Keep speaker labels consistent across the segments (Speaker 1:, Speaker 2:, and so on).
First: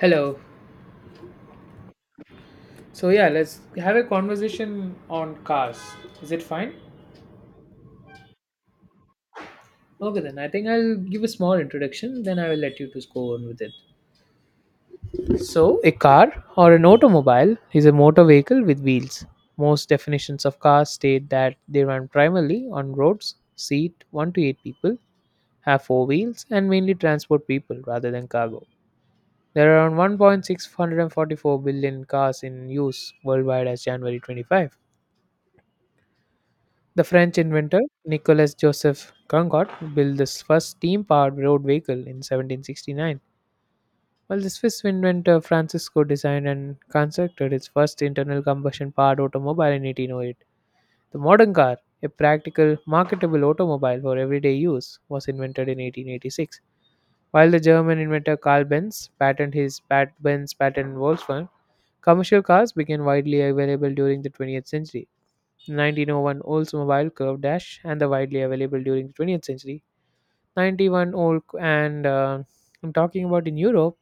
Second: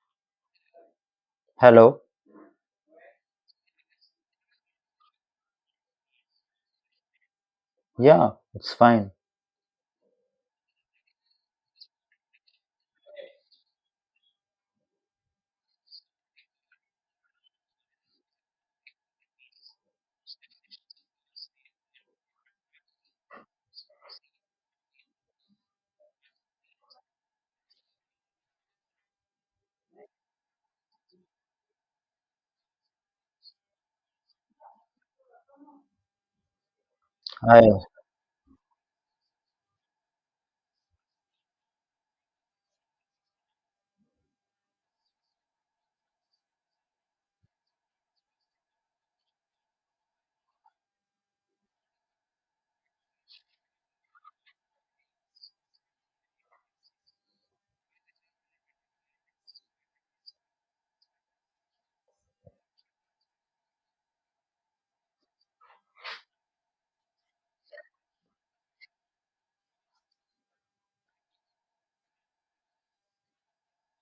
Speaker 1: Hello.
Speaker 2: Hello.
Speaker 1: So yeah, let's have a conversation on cars. Is it fine?
Speaker 2: Yeah, it's fine.
Speaker 1: Okay then. I think I'll give a small introduction, then I will let you to go on with it. So a car or an automobile is a motor vehicle with wheels. Most definitions of cars state that they run primarily on roads, seat one to eight people, have four wheels, and mainly transport people rather than cargo. There are around 1.644 billion cars in use worldwide as January 25th. The French
Speaker 2: I
Speaker 1: inventor Nicolas Joseph Congot built this first steam powered road vehicle in 1769, while the Swiss inventor Francisco designed and constructed its first internal combustion powered automobile in 1808. The modern car, a practical, marketable automobile for everyday use, was invented in 1886, while the German inventor Carl Benz patented his Pat Benz patent in Volkswagen. Commercial cars became widely available during the 20th century. 1901 Olds Mobile Curve Dash and the widely available during the 20th century. 91 Old and I'm talking about in Europe,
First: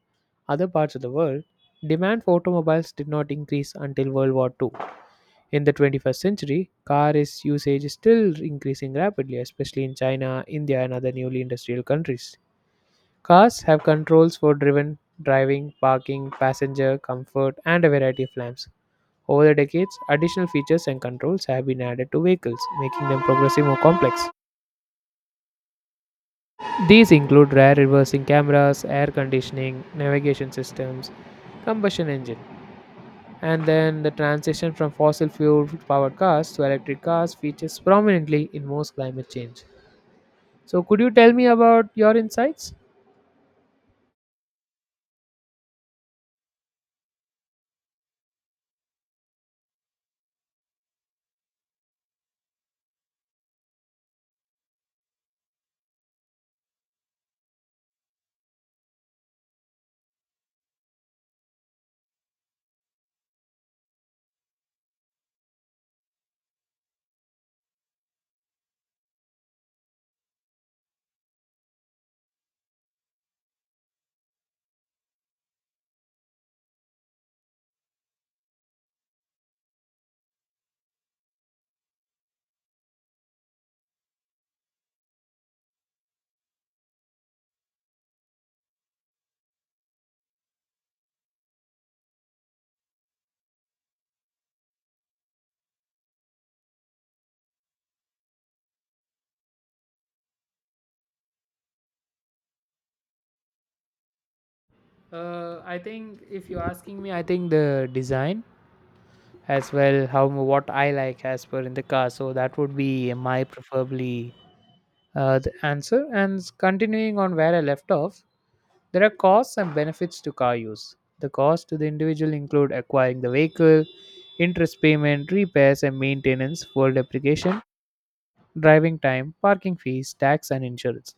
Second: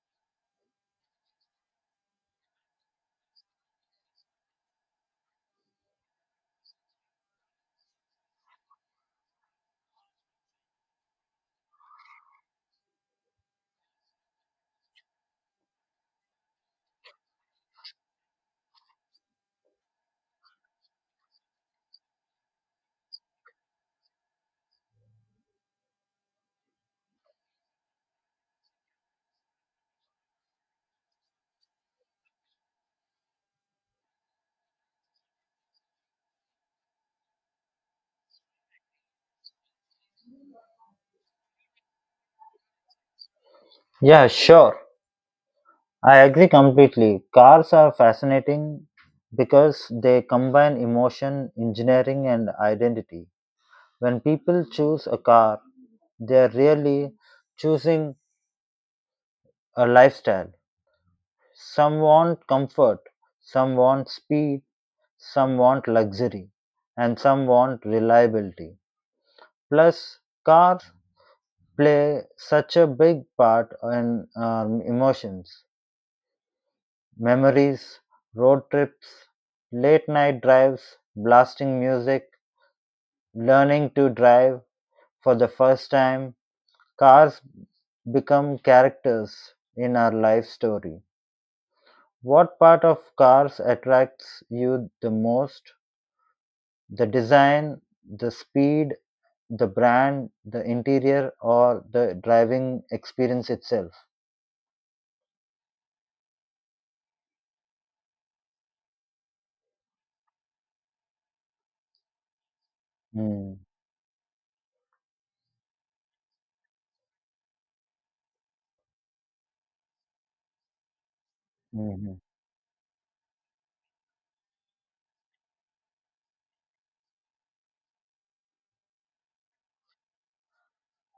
Speaker 1: other parts of the world, demand for automobiles did not increase until World War II. In the 21st century, car is usage is still increasing rapidly, especially in China, India, and other newly industrial countries. Cars have controls for driven, driving, parking, passenger comfort, and a variety of lamps. Over the decades, additional features and controls have been added to vehicles, making them progressively more complex. These include rear reversing cameras, air conditioning, navigation systems, combustion engine. And then the transition from fossil fuel powered cars to electric cars features prominently in most climate change. So, could you tell me about your insights?
Speaker 2: yeah, sure. I agree completely. Cars are fascinating because they combine emotion, engineering and identity. When people choose a car, they are really choosing a lifestyle. Some want comfort, some want speed, some want luxury, and some want reliability. Plus, cars play such a big part in emotions. Memories, road trips, late night drives, blasting music, learning to drive for the first time, cars become characters in our life story. What part of cars attracts you the most? The design, the speed, the brand, the interior, or the driving experience itself?
Speaker 1: I think if you're asking me, I think the design as well, how what I like as per in the car. So that would be my
Speaker 2: Mm-hmm.
Speaker 1: preferably the answer. And continuing on where I left off, there are costs and benefits to car use. The costs to the individual include acquiring the vehicle, interest payment, repairs and maintenance, full depreciation, driving time, parking fees, tax, and insurance.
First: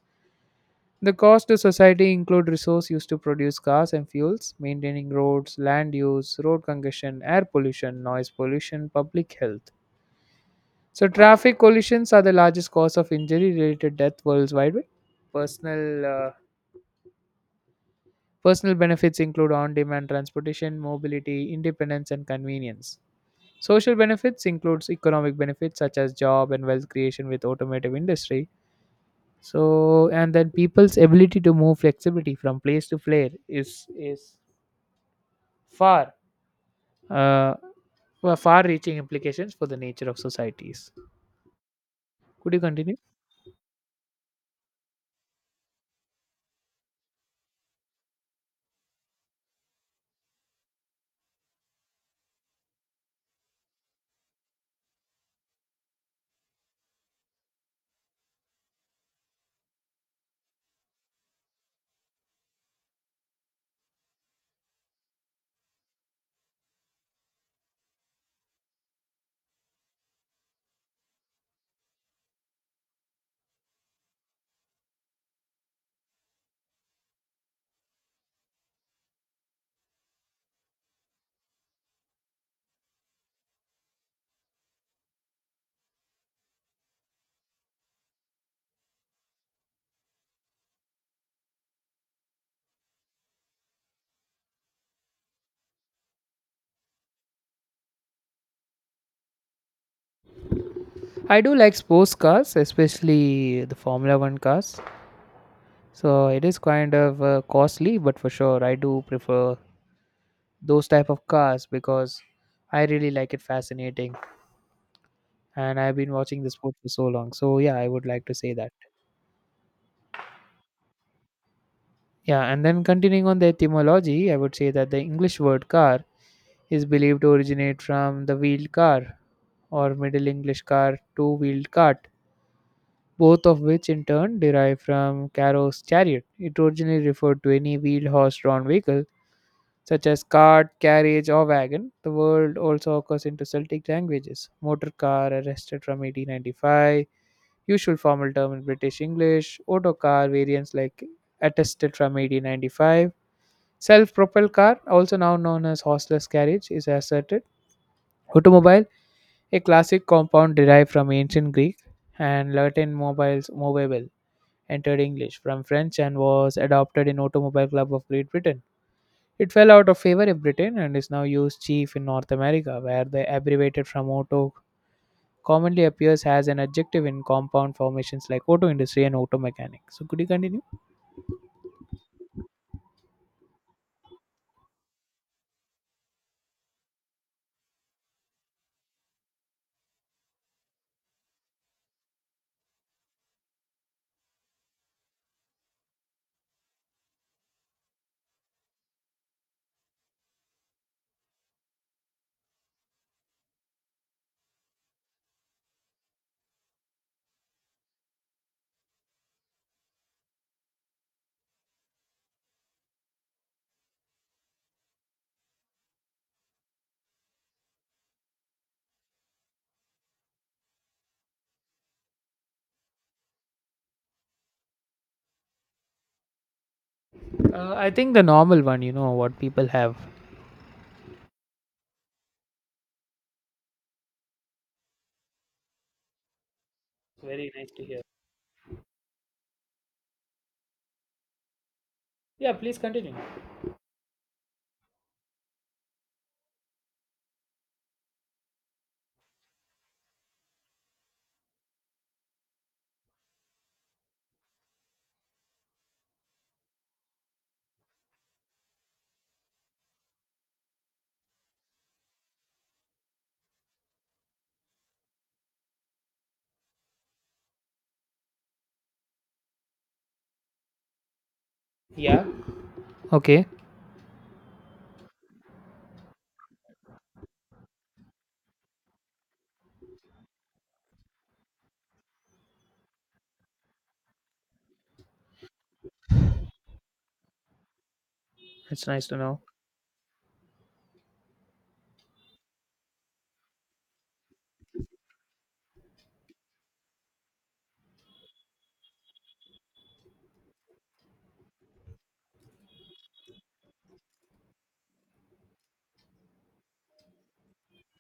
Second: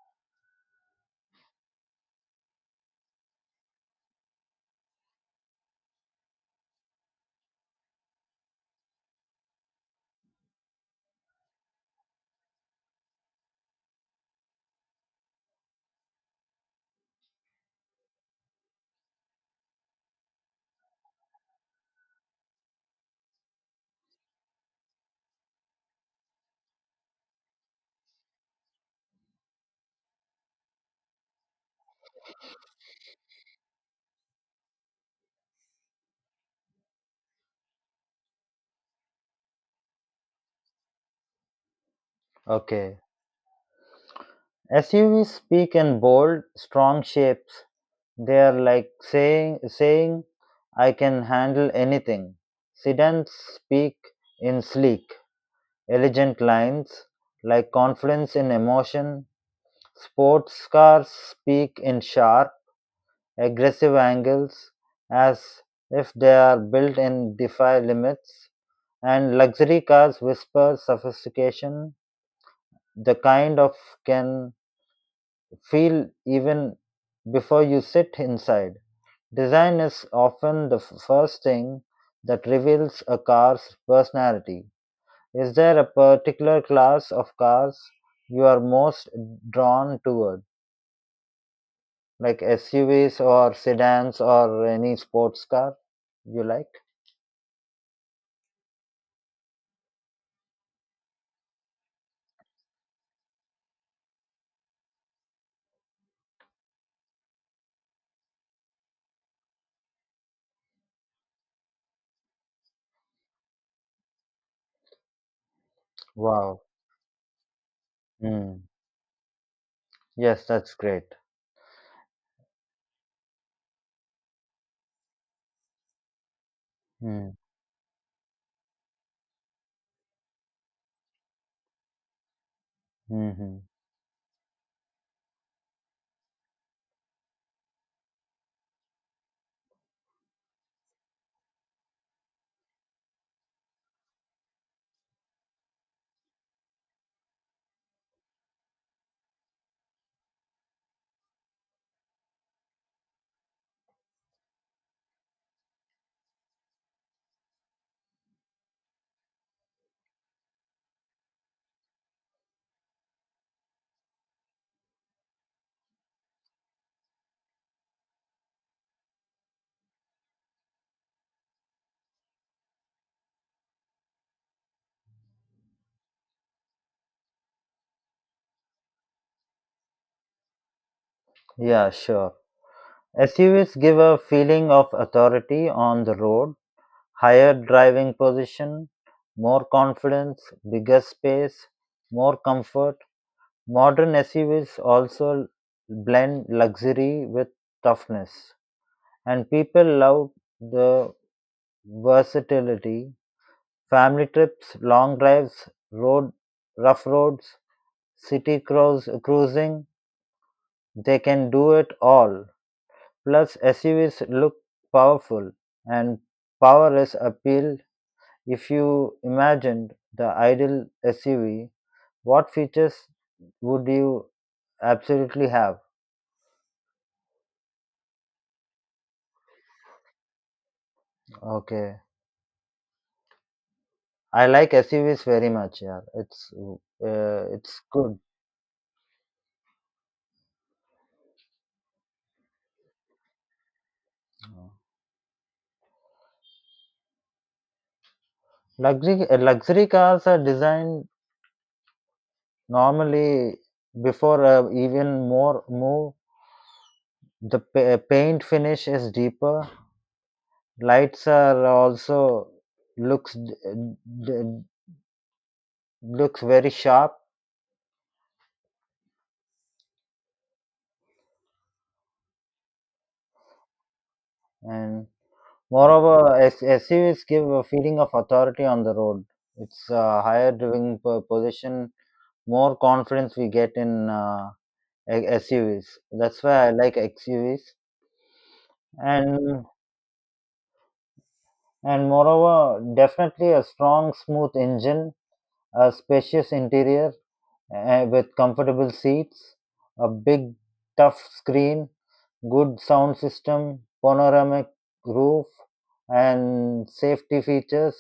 Speaker 1: The cost to society include resource used to produce cars and fuels, maintaining roads, land use, road congestion, air pollution, noise pollution, public health. So traffic collisions are the largest cause of injury related death worldwide. Personal uh, Personal benefits include on demand transportation, mobility, independence, and convenience. Social benefits includes economic benefits such as job and wealth creation with automotive industry. So and then people's ability to move flexibility from place to place is far uh, far reaching implications for the nature of societies. Could you continue?
Speaker 2: Okay. SUVs speak in bold, strong shapes. They are like saying, I can handle anything. Sedans speak in sleek, elegant lines, like confidence in emotion. Sports cars speak in sharp, aggressive angles, as if they are built in defy limits. And luxury cars whisper sophistication, the kind of can feel even before you sit inside. Design is often the first thing that reveals a car's personality. Is there a particular class of cars you are most drawn toward, like SUVs or sedans or any sports car you like?
Speaker 1: I do like sports cars, especially the Formula One cars. So it is kind of costly, but for sure, I do prefer those type of cars because I really like it fascinating and I've been watching the
Speaker 2: Wow.
Speaker 1: sport for so long. So yeah, I would like to say
Speaker 2: Mm.
Speaker 1: that.
Speaker 2: Yes, that's great.
Speaker 1: Yeah, and then continuing on the etymology, I would say that the English word car is believed to
Speaker 2: Mm.
Speaker 1: originate from the wheeled car or Middle English car, two wheeled cart, both
Speaker 2: Hmm.
Speaker 1: of which in turn derive from Caro's chariot. It originally referred to any wheeled horse drawn vehicle such as cart, carriage, or wagon. The word also occurs into Celtic languages. Motor car, arrested from 1895, usual formal term in British English. Auto car, variants like attested from 1895. Self-propelled car, also now known as horseless carriage, is asserted. Automobile, a classic compound derived from ancient Greek and Latin mobiles, movable, entered English from French and was adopted in Automobile Club of Great Britain. It fell out of favor in Britain and is now used chief in North America, where the abbreviated from auto commonly appears as an adjective in compound formations like auto industry and auto mechanic. So could you continue?
Speaker 2: Yeah, sure. SUVs give a feeling of authority on the road, higher driving position, more confidence, bigger space, more comfort. Modern SUVs also blend luxury with toughness, and people love the versatility. Family trips, long drives, road rough roads, city cruising, they can do it all. Plus, SUVs look powerful, and power is appeal. If you imagined the ideal SUV, what features would you absolutely have?
Speaker 1: I think the normal one, what people have.
Speaker 2: Okay, I like SUVs very much. Yeah, it's uh,
Speaker 1: Very nice
Speaker 2: it's
Speaker 1: to hear.
Speaker 2: good.
Speaker 1: Yeah, please continue.
Speaker 2: Luxury cars are designed normally before even more move. The paint finish is deeper. Lights are also looks d- looks very sharp,
Speaker 1: Yeah. Okay,
Speaker 2: and moreover, SUVs give a feeling of authority on the road. It's a higher driving position, more confidence we get in SUVs. That's why I like XUVs.
Speaker 1: that's nice to know.
Speaker 2: And and moreover, definitely a strong, smooth engine, a spacious interior with comfortable seats, a big, tough screen, good sound system, panoramic roof, and safety features.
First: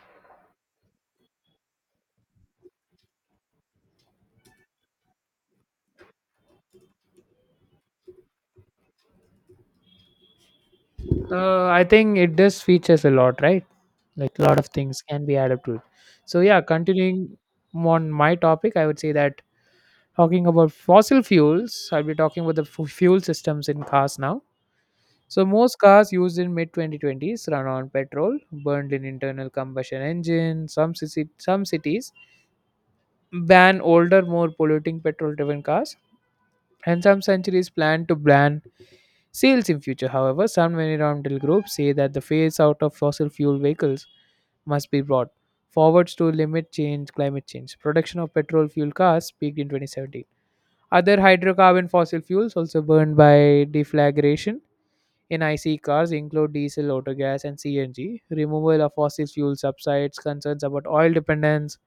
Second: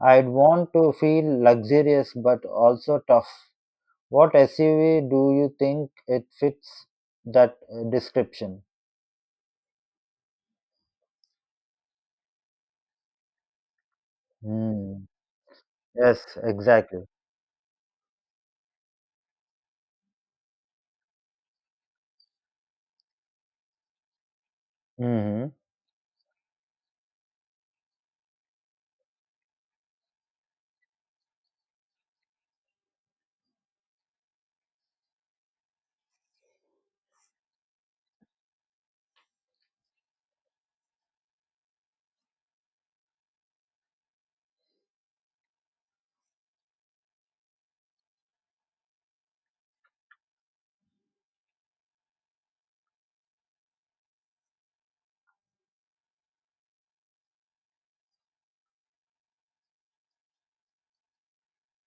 Speaker 2: I'd want to feel luxurious but also tough. What SUV do you think it fits that description?
Speaker 1: I think it does features a lot, right? Like a lot of things
Speaker 2: Hmm.
Speaker 1: can be added to it.
Speaker 2: Yes,
Speaker 1: So yeah,
Speaker 2: exactly.
Speaker 1: continuing on my topic, I would say that talking about fossil fuels, I'll be talking about the fuel systems in cars now. So
Speaker 2: Hmm.
Speaker 1: most cars used in mid 2020s run on petrol, burned in internal combustion engines. Some cities ban older, more polluting petrol-driven cars, and some centuries plan to ban sales in future. However, some environmental groups say that the phase out of fossil fuel vehicles must be brought forwards to limit change climate change. Production of petrol fuel cars peaked in 2017. Other hydrocarbon fossil fuels also burned by deflagration in IC cars include diesel, autogas, and CNG. Removal of fossil fuel subsides, concerns about oil dependence,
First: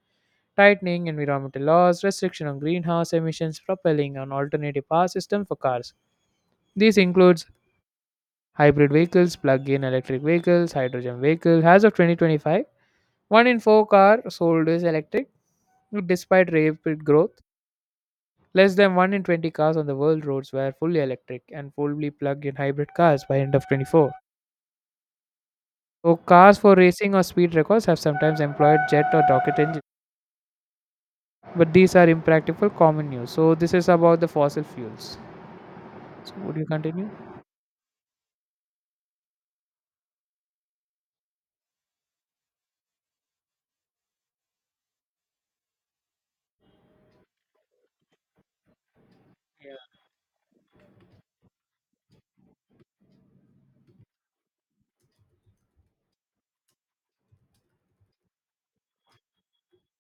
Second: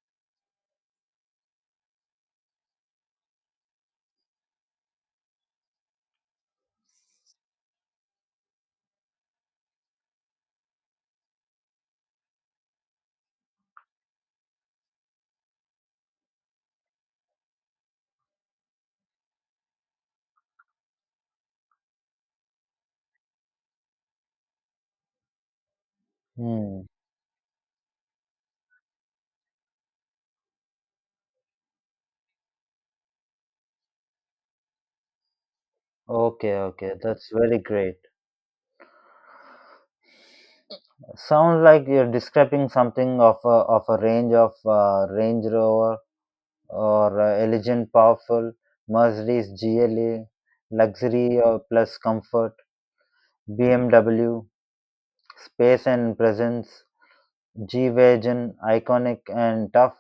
Speaker 1: tightening environmental laws, restriction on greenhouse emissions, propelling an alternative power system for cars. This includes hybrid vehicles, plug-in electric vehicles, hydrogen vehicles. As of 2025, one in four cars sold is electric, despite rapid growth. Less than 1 in 20 cars on the world roads were fully electric and fully plugged in hybrid cars by end of 24. So cars for
Speaker 2: Hmm.
Speaker 1: racing or speed records have sometimes employed jet or rocket engines, but these are impractical common use. So this is about the fossil fuels. So
Speaker 2: Okay,
Speaker 1: would you
Speaker 2: okay,
Speaker 1: continue?
Speaker 2: that's very great. Sound like you're describing something of a range of Range Rover or elegant, powerful Mercedes GLA, luxury plus comfort, BMW, space and presence, G-Wagon, iconic and tough,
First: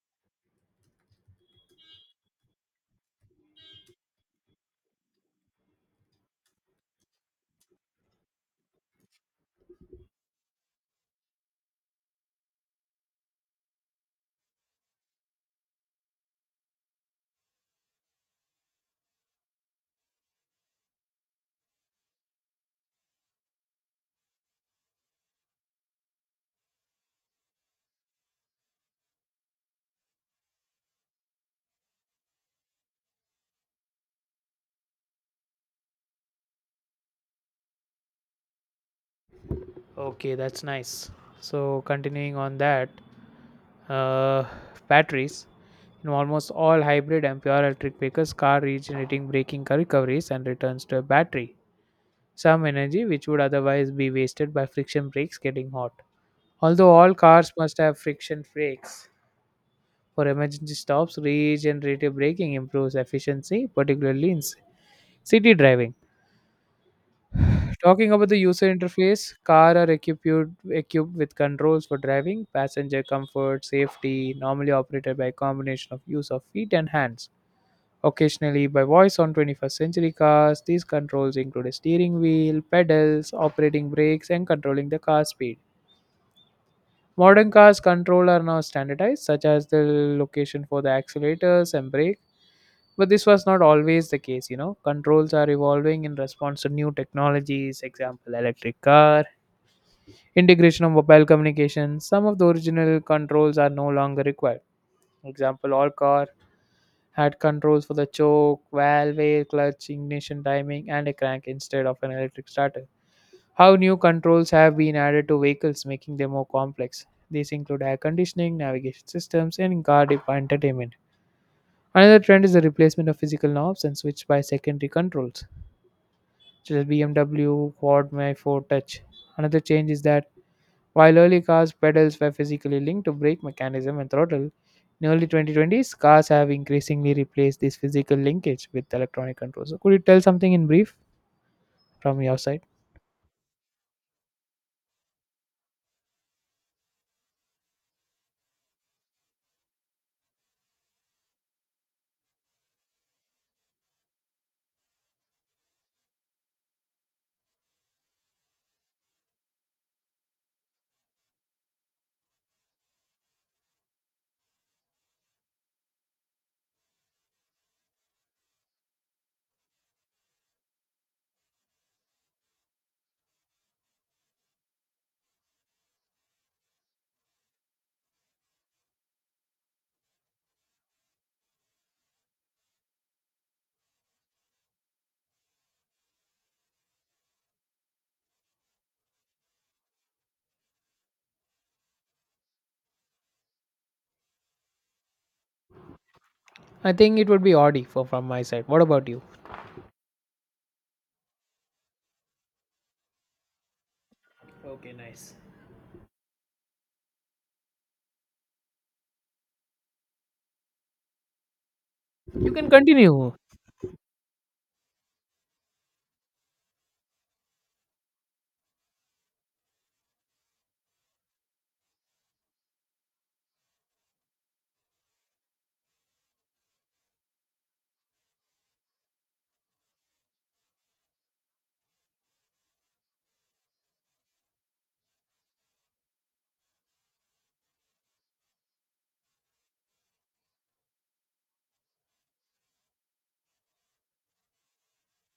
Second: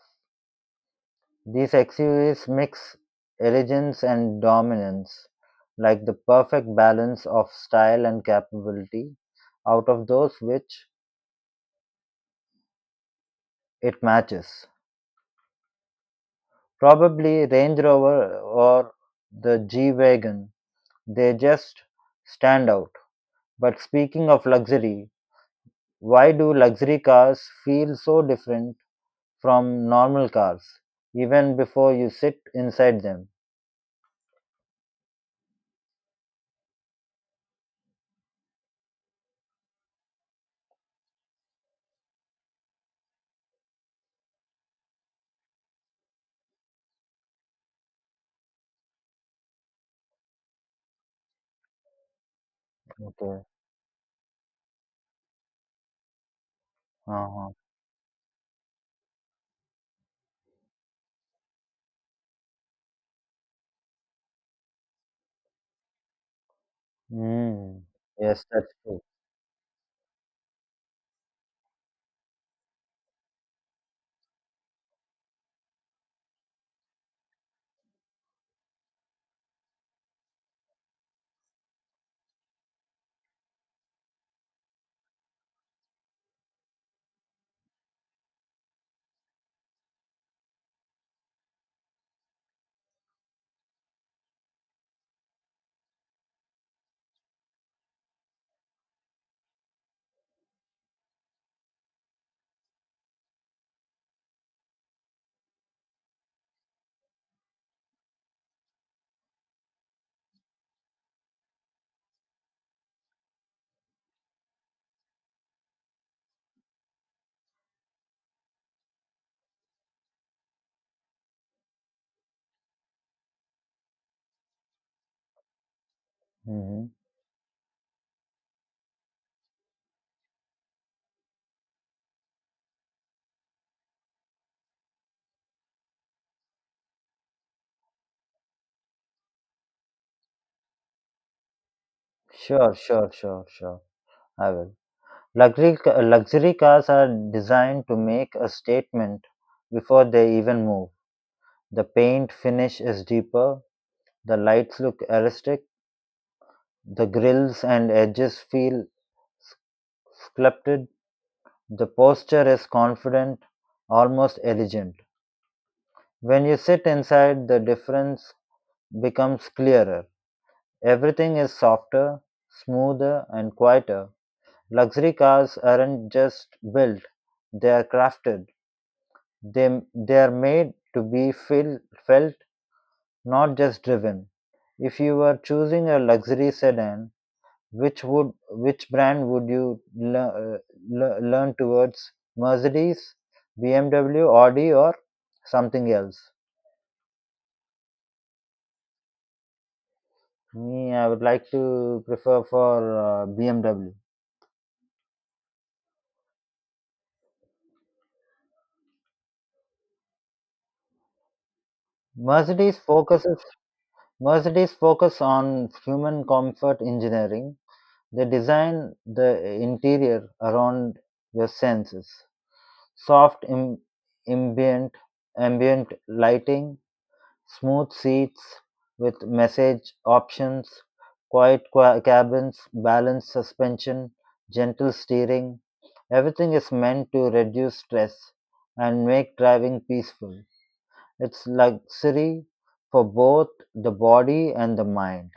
Speaker 2: these SUVs mix elegance and dominance, like the perfect balance of style and capability, out of those which it matches. Probably Range Rover or the G-Wagon, they just stand out. But speaking of luxury, why do luxury cars feel so different from normal cars, even before you sit inside them?
Speaker 1: Okay, that's nice. So continuing on that, uh, batteries in almost all hybrid and pure electric vehicles, car regenerating braking recoveries and returns to a battery, some energy which would
Speaker 2: Okay.
Speaker 1: otherwise be wasted by friction brakes getting hot. Although all cars
Speaker 2: Uh-huh.
Speaker 1: must have friction brakes for emergency stops, regenerative braking improves efficiency, particularly in city driving.
Speaker 2: Mm.
Speaker 1: Talking about the
Speaker 2: Yes,
Speaker 1: user
Speaker 2: that's true.
Speaker 1: interface, car are equipped with controls for driving, passenger comfort, safety, normally operated by a combination of use of feet and hands. Occasionally by voice on 21st century cars, these controls include a steering wheel, pedals, operating brakes, and controlling the car speed. Modern cars' control are now standardized, such as the location for the accelerators and brake. But this was not always the case. Controls are evolving in response to new technologies, example, electric car, integration of mobile communication. Some of the original controls are no longer required. Example, all car had controls for the choke, valve, clutch, ignition timing, and a crank instead of an electric starter. How new controls have been added to vehicles, making them more complex. These include air conditioning, navigation systems, and car entertainment. Another trend is the replacement of physical knobs and switch by secondary controls, such as
Speaker 2: Hmm.
Speaker 1: BMW Quad May 4 Touch. Another change is that while early cars' pedals were physically linked to brake mechanism and throttle, in early 2020s, cars have increasingly replaced this physical linkage with electronic controls. So could you tell something in brief from your side?
Speaker 2: Sure, sure, sure, sure. I will. Luxury cars are designed to make a statement before they even move. The paint finish is deeper, the lights look artistic, the grills and edges feel s- sculpted, the posture is confident, almost elegant. When you sit inside, the difference becomes clearer. Everything is softer, smoother, and quieter. Luxury cars aren't just built, they are crafted. They are made to be feel, felt, not just driven. If you were choosing a luxury sedan, which brand would you learn towards? Mercedes, BMW, Audi, or something else?
Speaker 1: I think it would be Audi for, from my side. What about you?
Speaker 2: Me, I would like to prefer for BMW.
Speaker 1: Okay, nice. You can
Speaker 2: Mercedes
Speaker 1: continue.
Speaker 2: focuses Mercedes focus on human comfort engineering. They design the interior around your senses. Soft ambient ambient lighting, smooth seats with message options, quiet cabins, balanced suspension, gentle steering. Everything is meant to reduce stress and make driving peaceful. It's luxury for both the body and the mind.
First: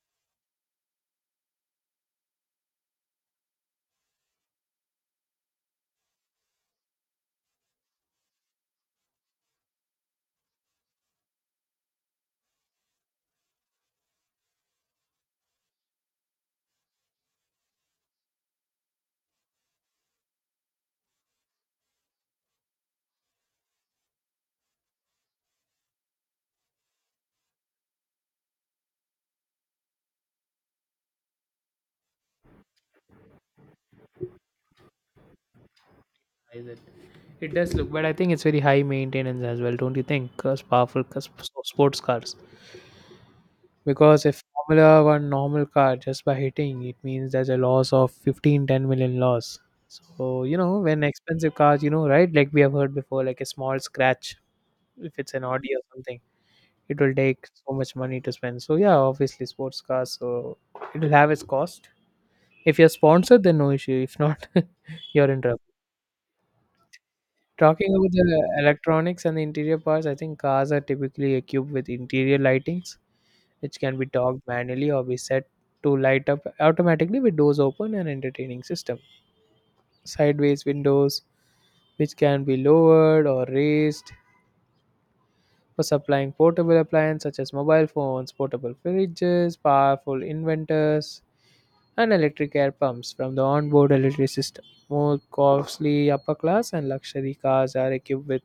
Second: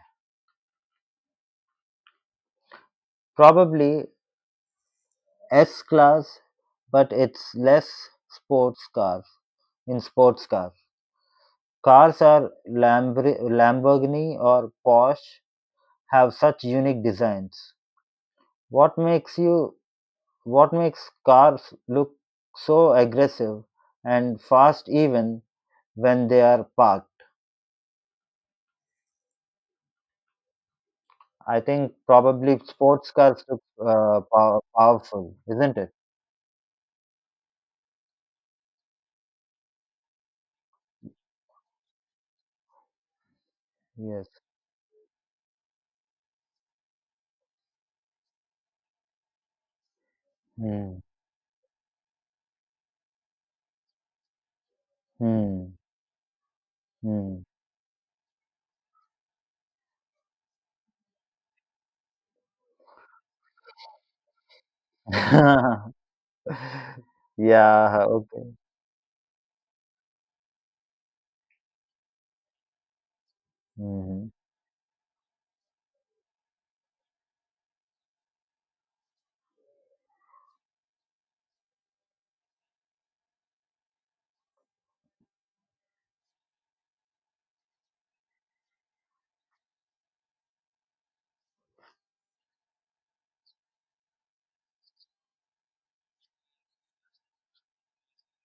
Speaker 2: Probably S-Class, but it's less sports car in sports cars. Cars are Lamborghini or Porsche have such unique designs. What makes you what makes cars look so aggressive and fast even when they are parked? I think probably sports cars look powerful, isn't it?
Speaker 1: It does look, but I think it's very high maintenance as well, don't you think? Because powerful cause sports cars. Because
Speaker 2: Yes.
Speaker 1: if Formula One normal car just by hitting, it means there's a loss of 15, 10 million loss. So
Speaker 2: Hmm.
Speaker 1: when expensive cars, right? Like we have heard before, like a small scratch, if it's an Audi
Speaker 2: Hmm.
Speaker 1: or something, it will
Speaker 2: Hmm.
Speaker 1: take so much money to spend. So, yeah, obviously, sports cars, so it will have its cost. If you're sponsored, then no issue. If not, you're in trouble. Talking
Speaker 2: Yeah.
Speaker 1: about the
Speaker 2: Okay.
Speaker 1: electronics and the interior parts, I think cars are typically equipped with interior lightings, which can be
Speaker 2: Mhm.
Speaker 1: docked manually or be set to light up automatically with doors open and entertaining system. Sideways windows, which can be lowered or raised for supplying portable appliances such as mobile phones, portable fridges, powerful inventors, and electric air pumps from the onboard electric system. More costly upper class and luxury cars are equipped with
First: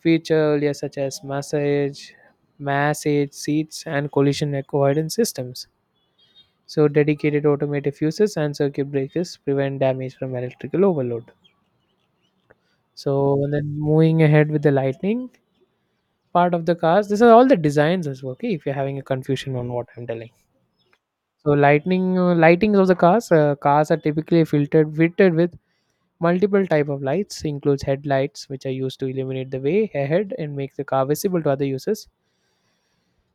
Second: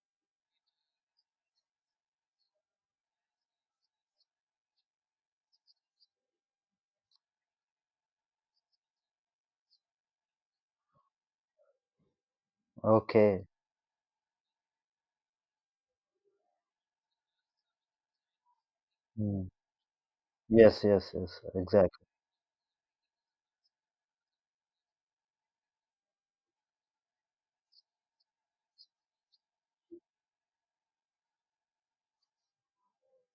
Speaker 1: feature earlier such as massage, seats, and collision avoidance systems. So dedicated automated fuses and circuit breakers prevent damage from electrical overload. So
Speaker 2: Okay.
Speaker 1: and then moving ahead with the lightning part of the cars, this are all the designs as well. Okay, if you're having a
Speaker 2: Mm.
Speaker 1: confusion on what I'm telling.
Speaker 2: Yes, yes, yes,
Speaker 1: So
Speaker 2: exactly.
Speaker 1: lightning lightings of the cars, cars are typically filtered fitted with multiple type of lights includes headlights which are used to illuminate the way ahead and make the car visible to other users,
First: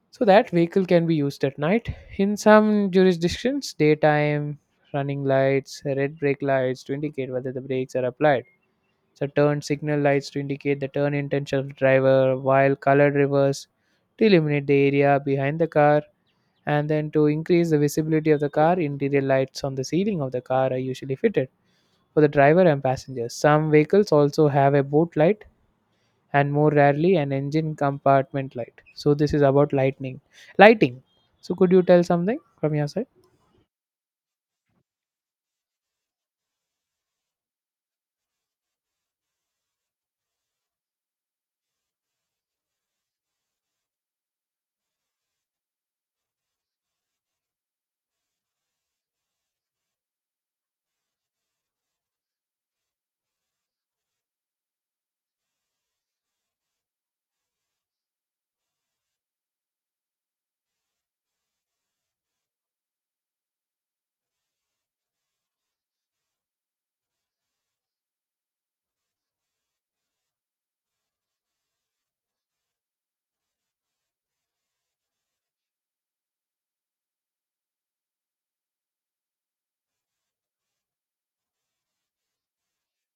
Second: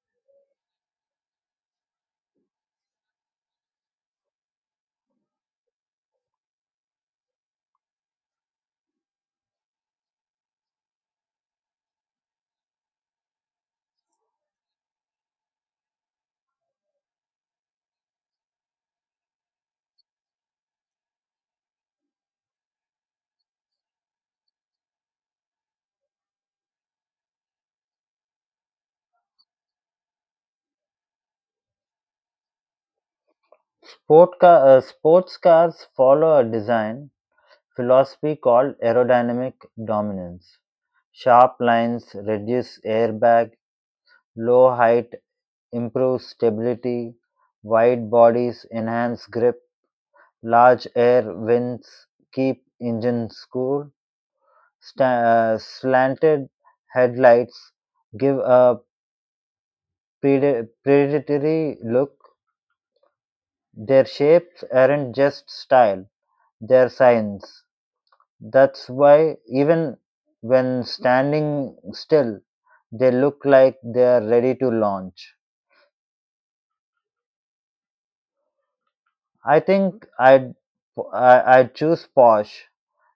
Speaker 1: so that vehicle can be used at night. In some jurisdictions, daytime running lights, red brake lights to indicate whether the brakes are applied. So turn signal lights to indicate the turn intention of the driver, while colored reverse to illuminate the area behind the car. And then to increase the visibility of the car, interior lights on the ceiling of the car are usually fitted for the driver and passengers. Some vehicles also have a boot light and more rarely an engine compartment light. So this is about lighting. So could you tell something from your side?
Speaker 2: Sports cars follow a design philosophy called aerodynamic dominance. Sharp lines reduce airbag, low height improves stability, wide bodies enhance grip, large air vents keep engines cool, sta- slanted headlights give a predatory look. Their shapes aren't just style, they're signs. That's why, even when standing still, they look like they're ready to launch. I think I'd choose Porsche.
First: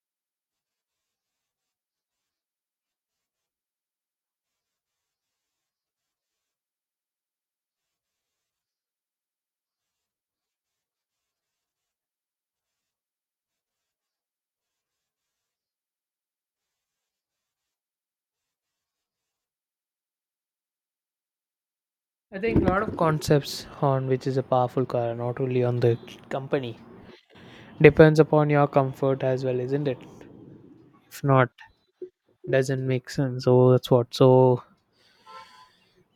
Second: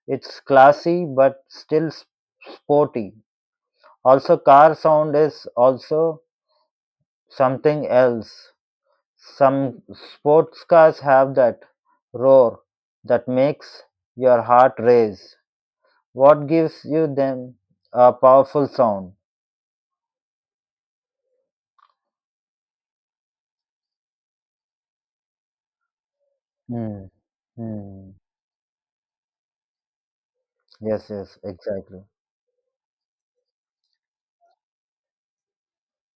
Speaker 2: It's classy but still sporty. Also, car sound is also something else. Some sports cars have that roar that makes your heart race. What gives you them a powerful sound?
Speaker 1: I think a lot of concepts on which is a powerful car, not only on the company,
Speaker 2: Hmm. Hmm.
Speaker 1: depends upon your comfort as well, isn't it?
Speaker 2: Yes,
Speaker 1: If
Speaker 2: yes,
Speaker 1: not,
Speaker 2: exactly.
Speaker 1: doesn't make sense. So that's what. So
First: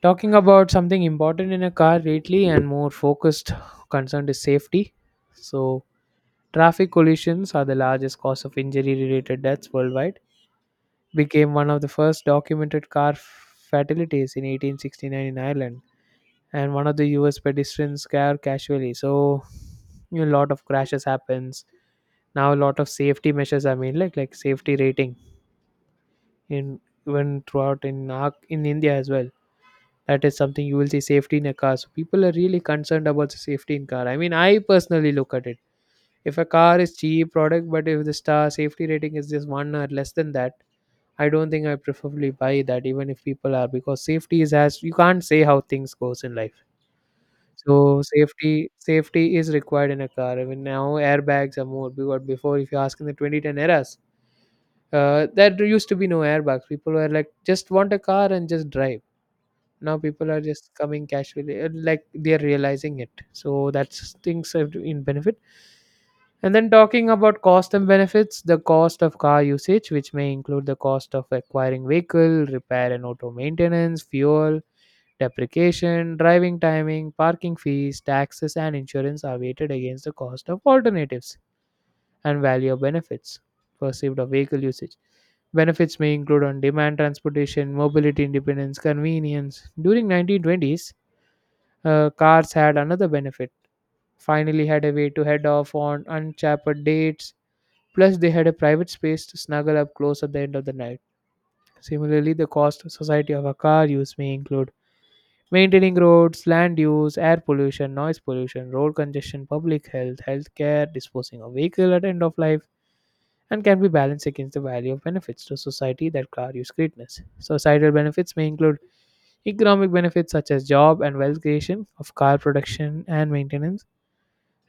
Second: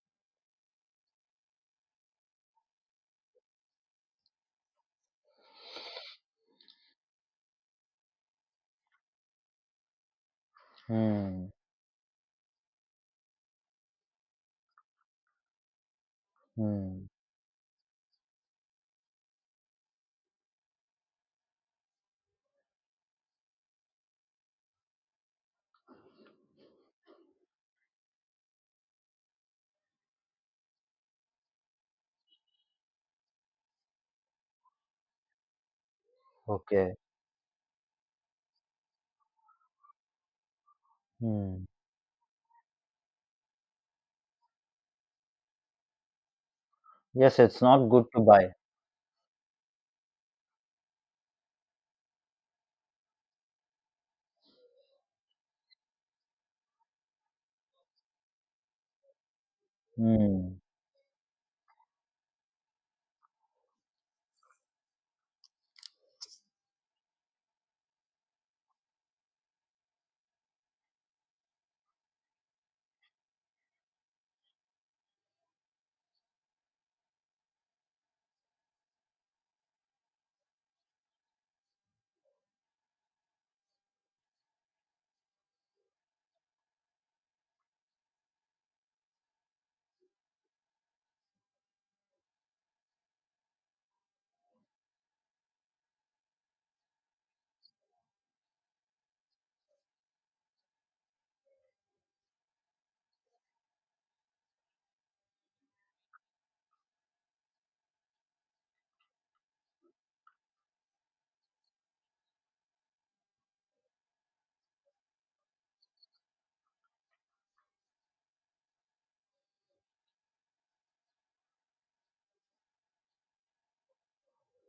Speaker 1: talking about something important in a car lately and more focused concerned is safety. So traffic collisions are the largest cause of injury-related deaths worldwide
Speaker 2: Hmm.
Speaker 1: became one of the first documented car fatalities in 1869 in Ireland and one of the
Speaker 2: Hmm.
Speaker 1: US pedestrians car casually. So you know, a lot of crashes happens. Now a lot of safety measures are made like safety rating in even throughout in in India as well. That is something you will see safety in a car. So people are really concerned about the safety in car. I mean, I personally look at it. If a car is
Speaker 2: Okay.
Speaker 1: cheap product but if the star safety rating is just one or less than that, I don't
Speaker 2: Hmm.
Speaker 1: think I preferably buy that even if people are, because safety is, as you can't say how things goes in life.
Speaker 2: Yes, it's not
Speaker 1: So
Speaker 2: good to buy.
Speaker 1: safety is required in a car. Even now airbags are more because before if you ask in the 2010 eras, there used to be no airbags. People were like just want a car and just drive. Now people are
Speaker 2: Hmm.
Speaker 1: just coming casually, like they're realizing it. So that's things are in benefit. And then talking about cost and benefits, the cost of car usage, which may include the cost of acquiring vehicle, repair and auto maintenance, fuel, depreciation, driving timing, parking fees, taxes, and insurance are weighted against the cost of alternatives and value of benefits perceived of vehicle usage. Benefits may include on-demand transportation, mobility independence, convenience. During 1920s, cars had another benefit. Finally, had a way to head off on unchaperoned dates. Plus, they had a private space to snuggle up close at the end of the night. Similarly, the cost to society of a car use may include maintaining roads, land use, air pollution, noise pollution, road congestion, public health, healthcare, disposing of vehicle at end of life, and can be balanced against the value of benefits to society that car use greatness. Societal benefits may include economic benefits such as job and wealth creation of car production and maintenance,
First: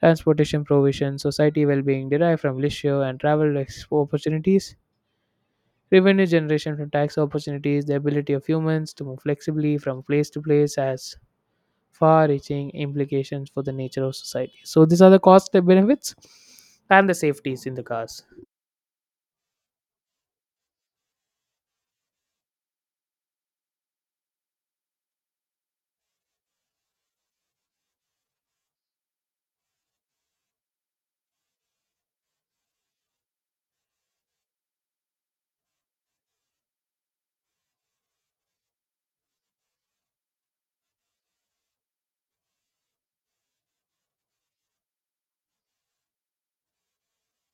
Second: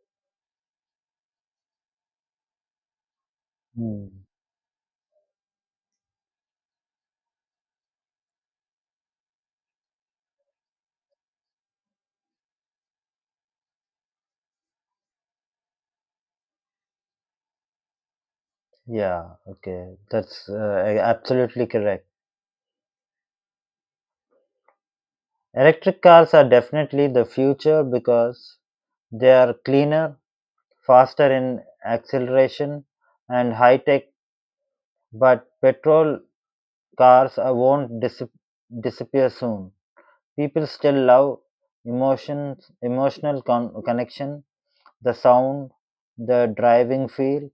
Speaker 1: transportation provision, society well-being derived from leisure and travel
Speaker 2: Hmm.
Speaker 1: opportunities, revenue generation from tax opportunities. The ability of humans to move flexibly from place to place has far reaching implications for the nature of society. So these are the cost and benefits and the safeties in the cars.
Speaker 2: Yeah, okay. That's absolutely correct. Electric cars are definitely the future because they are cleaner, faster in acceleration, and high tech, but petrol cars won't disappear soon. People still love emotional connection, the sound, the driving feel.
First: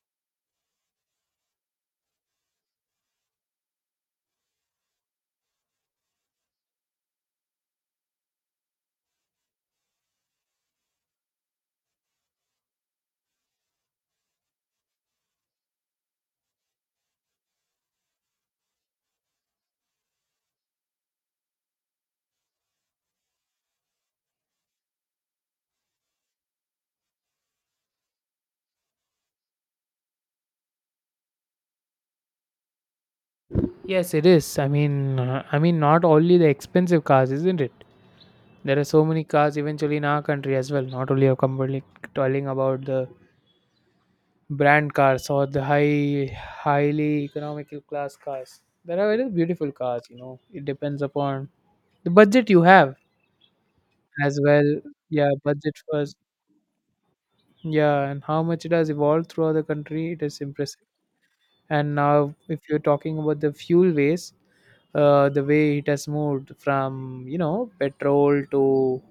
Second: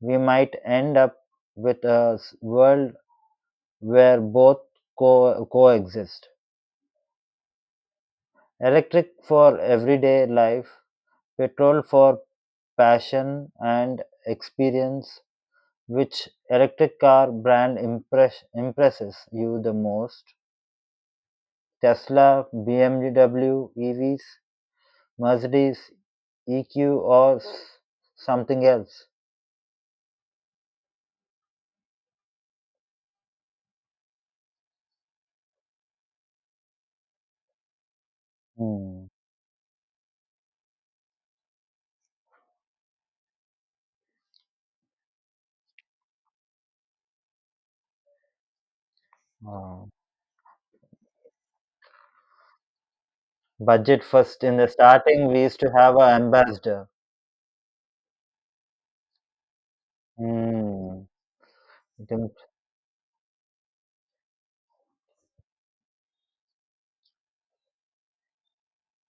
Speaker 2: We might end up with a world where both coexist. Electric for everyday life, petrol for passion and experience. Which electric car brand impresses you the most? Tesla, BMW, EVs, Mercedes, EQ or something else.
Speaker 1: Yes, it is. I mean, not only the expensive cars, isn't it? There are so
Speaker 2: Hmm.
Speaker 1: many cars eventually in our country as well. Not only are company telling about the brand cars or the highly economical class cars. There are very beautiful
Speaker 2: Wow.
Speaker 1: cars. You know, it depends upon the budget you have
Speaker 2: Budget
Speaker 1: as
Speaker 2: first. In the
Speaker 1: well.
Speaker 2: starting,
Speaker 1: Yeah,
Speaker 2: we used to
Speaker 1: budget
Speaker 2: have
Speaker 1: first.
Speaker 2: an ambassador.
Speaker 1: Yeah, and how much it has evolved throughout the country, it is impressive.
Speaker 2: Hmm.
Speaker 1: And now,
Speaker 2: Think-
Speaker 1: if you're talking about the fuel waste, the way it has moved from, you know, petrol to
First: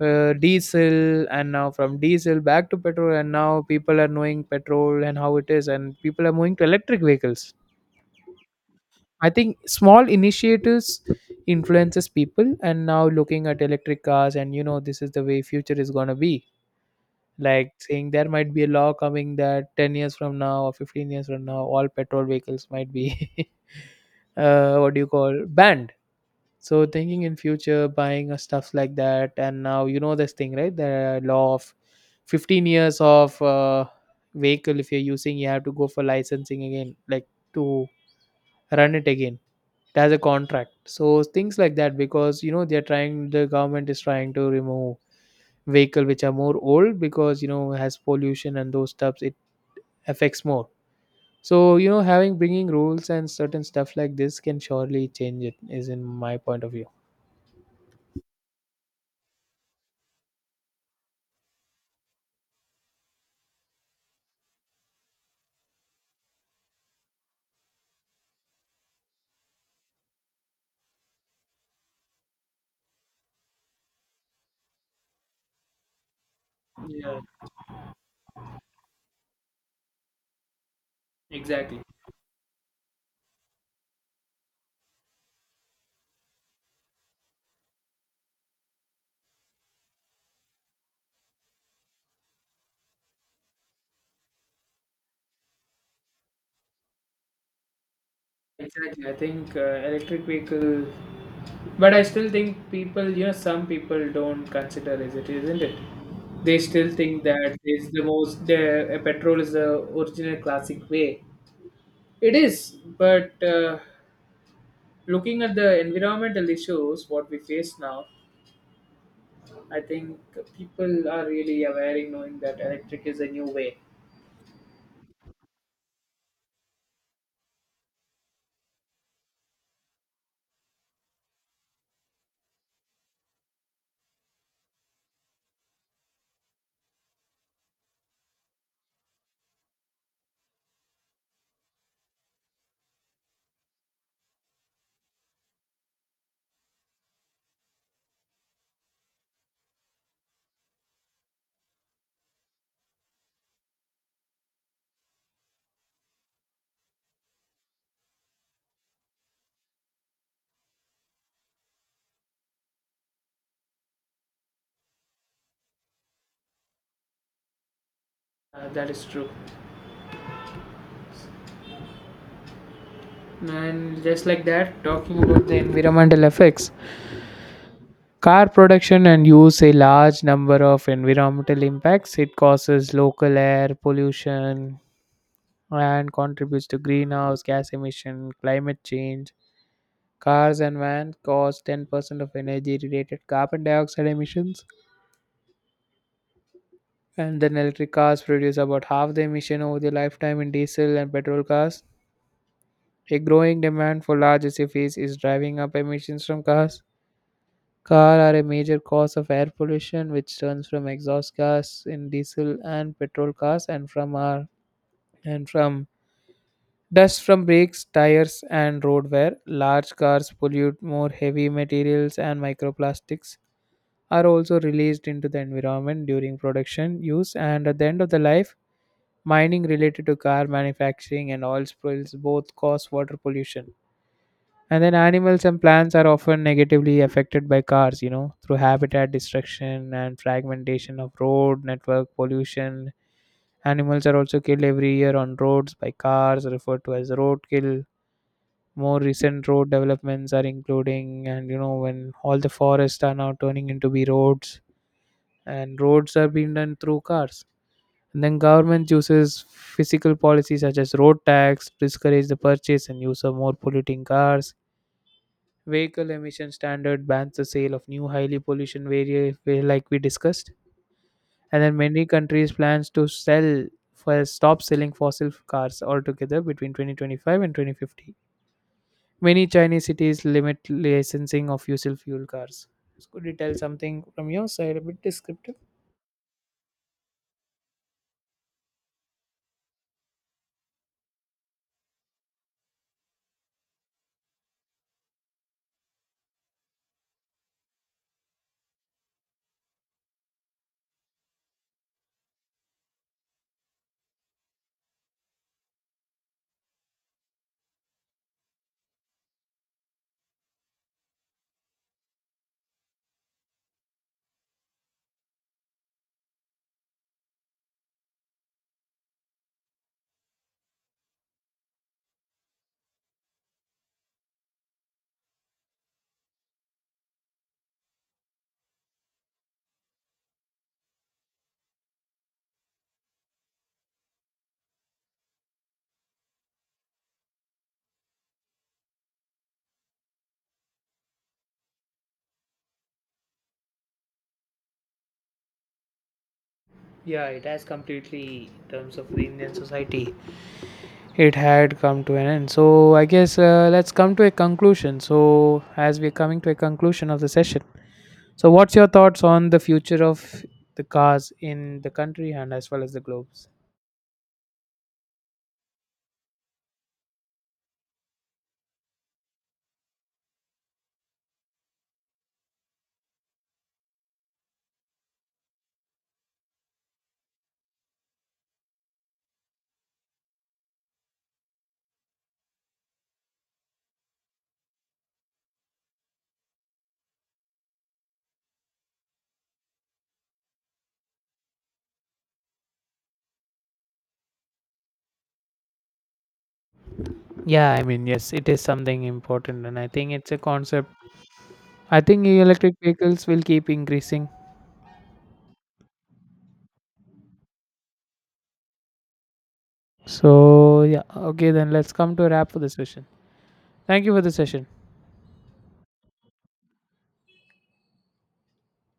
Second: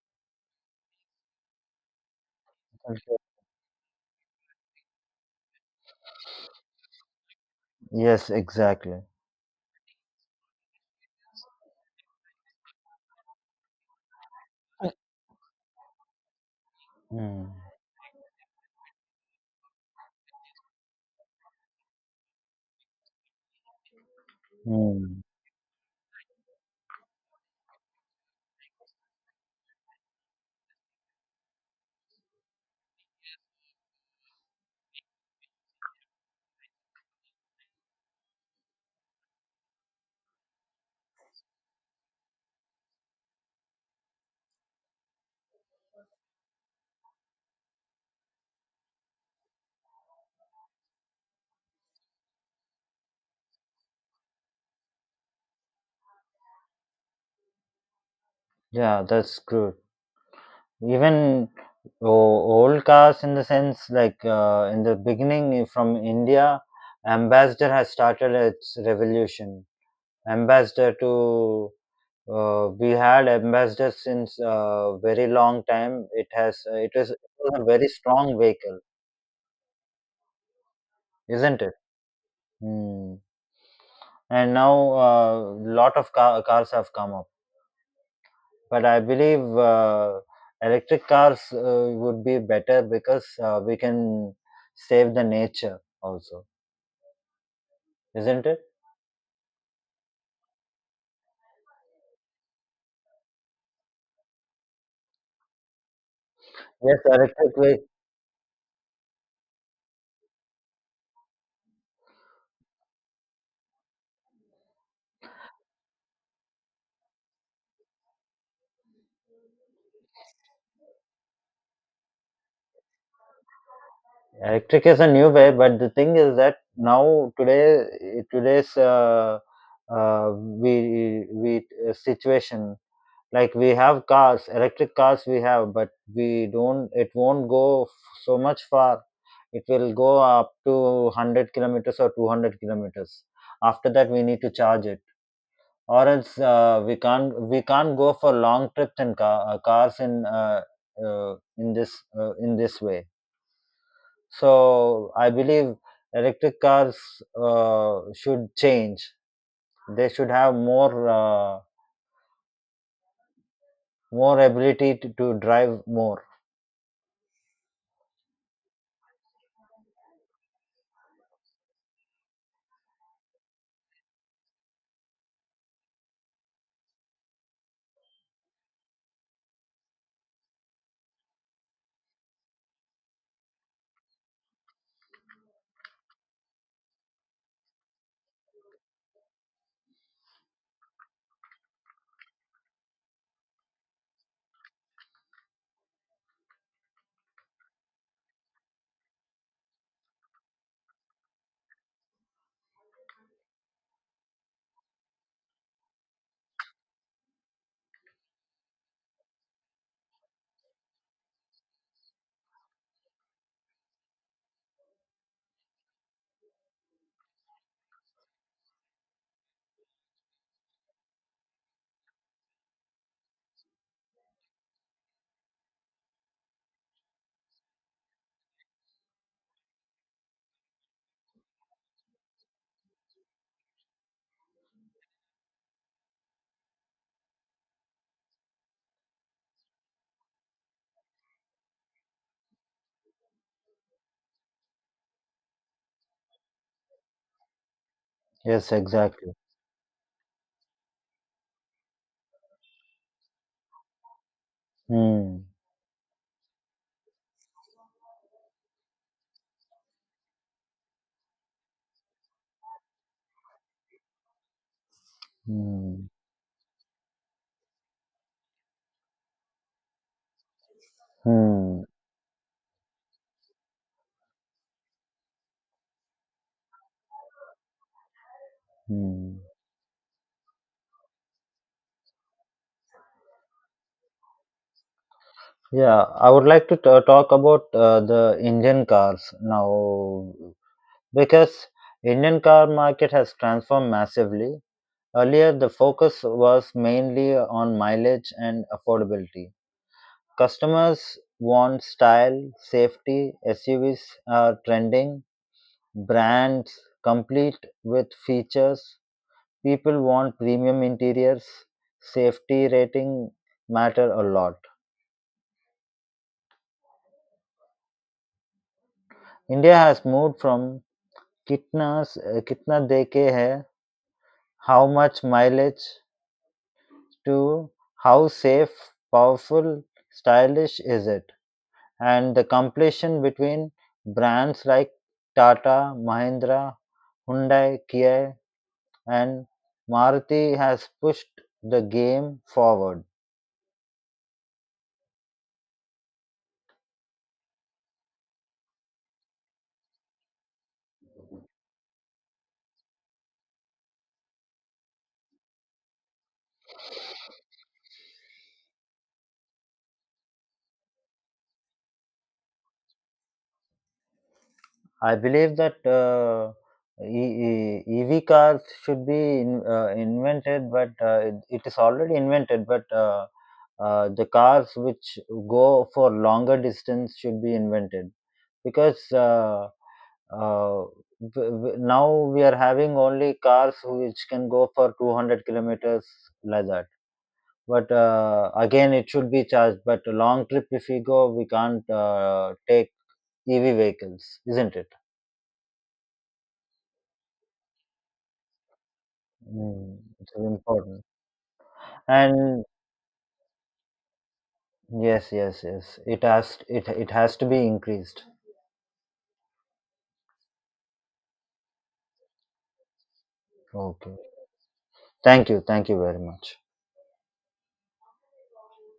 Speaker 1: diesel, and now from diesel back to petrol, and now people are knowing petrol and how it is, and people are moving to electric vehicles.
Speaker 2: Yes, exactly.
Speaker 1: I think small initiatives influences people, and now looking at electric cars, and you know this is the way future is gonna be,
Speaker 2: Hmm.
Speaker 1: like saying there might be a law coming that 10 years from now or 15 years from now all petrol vehicles might be what do you
Speaker 2: Hmm.
Speaker 1: call banned. So thinking in future buying stuff like that, and now you know this thing right, the law of 15 years of vehicle, if you're using you have to go for licensing again, like to run it again, it has a contract. So things like that, because you know they're trying, the government is trying to remove vehicle which are more old, because you know has pollution and those stuffs, it affects more. So you know, having bringing rules and certain stuff like this can surely change, it is in my point of view.
Speaker 2: Yeah, that's good. Even old cars, in the sense, like in the beginning from India, ambassador has started its revolution. Ambassador to we had ambassador since very long time. It is
Speaker 1: Yeah,
Speaker 2: a very strong vehicle, isn't it?
Speaker 1: exactly.
Speaker 2: Hmm. And now a lot of cars have come up, but I believe electric cars would be better because we can save the nature also, isn't it?
Speaker 1: Exactly. I think electric vehicle, but I still think people, you know, some people don't consider is it, isn't it? They still
Speaker 2: Yes,
Speaker 1: think
Speaker 2: electric
Speaker 1: that
Speaker 2: ve-
Speaker 1: it's the most. The petrol is the original classic way. It is, but looking at the environmental issues what we face now, I think people are really aware in knowing that electric is a new way.
Speaker 2: Electric is a new way, but the thing is that now today today's we situation, like we have cars, electric cars we have, but we don't. It won't go so much far. It will go up to 100 kilometers or 200 kilometers. After that, we need to charge it, or else we can't go for long trips in cars, in this way. So I believe electric cars should change. They should have more ability to drive more.
Speaker 1: That is true. And just like that, talking about the environmental effects, car production and use a large number of environmental impacts. It causes local air pollution and contributes to greenhouse gas emission, climate change. Cars and vans cause 10% of energy related carbon dioxide emissions, and then electric cars produce about half the emission over their lifetime in diesel and petrol cars. A growing demand for larger cities is driving up emissions from cars. Cars are a major cause of air pollution, which turns from exhaust gas in diesel and petrol cars and from our and from dust from brakes, tires, and road wear. Large cars pollute more heavy materials, and microplastics are also released into the environment during production use and at the end of the life. Mining related to car manufacturing and oil spills both cause water pollution, and then animals and plants are often negatively affected by cars, you know, through habitat destruction and fragmentation of road network pollution. Animals are also killed every year on roads by cars, referred to as road kill.
Speaker 2: Yes,
Speaker 1: More
Speaker 2: exactly.
Speaker 1: recent road developments are including, and you know, when all the forests are now turning into be roads
Speaker 2: Hmm.
Speaker 1: and roads are being done through cars. And then government uses physical policies such as road tax, to discourage the purchase and use of more polluting cars.
Speaker 2: Hmm.
Speaker 1: Vehicle emission standard bans the sale of new highly pollution like we discussed. And then
Speaker 2: Hmm.
Speaker 1: many countries plans to sell for stop selling fossil cars altogether between 2025 and 2050.
Speaker 2: Hmm.
Speaker 1: Many Chinese cities limit licensing of fossil fuel cars. Could you tell something from your side, a bit descriptive?
Speaker 2: Yeah, I would like to talk about the Indian cars now because Indian car market has transformed massively. Earlier, the focus was mainly on mileage and affordability. Customers want style, safety, SUVs are trending, brands complete with features. People want premium interiors, safety rating matter a lot. India has moved from kitna kitna deke hai, how much mileage, to how safe, powerful, stylish is it? And the competition between brands like Tata, Mahindra, Hyundai, Kia and Maruti has pushed the game forward.
Speaker 1: Yeah, it has completely, in terms of the Indian society, it had come to an end. So I guess, let's come to a conclusion. So, as we're coming to a conclusion of the session, so what's your thoughts on the future of the cars in the country and as well as the globes?
Speaker 2: I believe that EV cars should be invented, but it, is already invented. But the cars which go for longer distance should be invented because uh, now we are having only cars which can go for 200 kilometers like that. But again, it should be charged. But a long trip, if we go, we can't take EV vehicles, isn't it?
Speaker 1: Yeah, I mean, yes, it is something important, and I
Speaker 2: Mm,
Speaker 1: think it's
Speaker 2: it's
Speaker 1: a concept.
Speaker 2: important.
Speaker 1: I think
Speaker 2: And
Speaker 1: electric vehicles will keep increasing.
Speaker 2: yes, yes, yes. It has to be increased.
Speaker 1: So, yeah, okay, then let's come to a wrap for the session. Thank you
Speaker 2: Okay.
Speaker 1: for the session.
Speaker 2: Thank you. Thank you very much.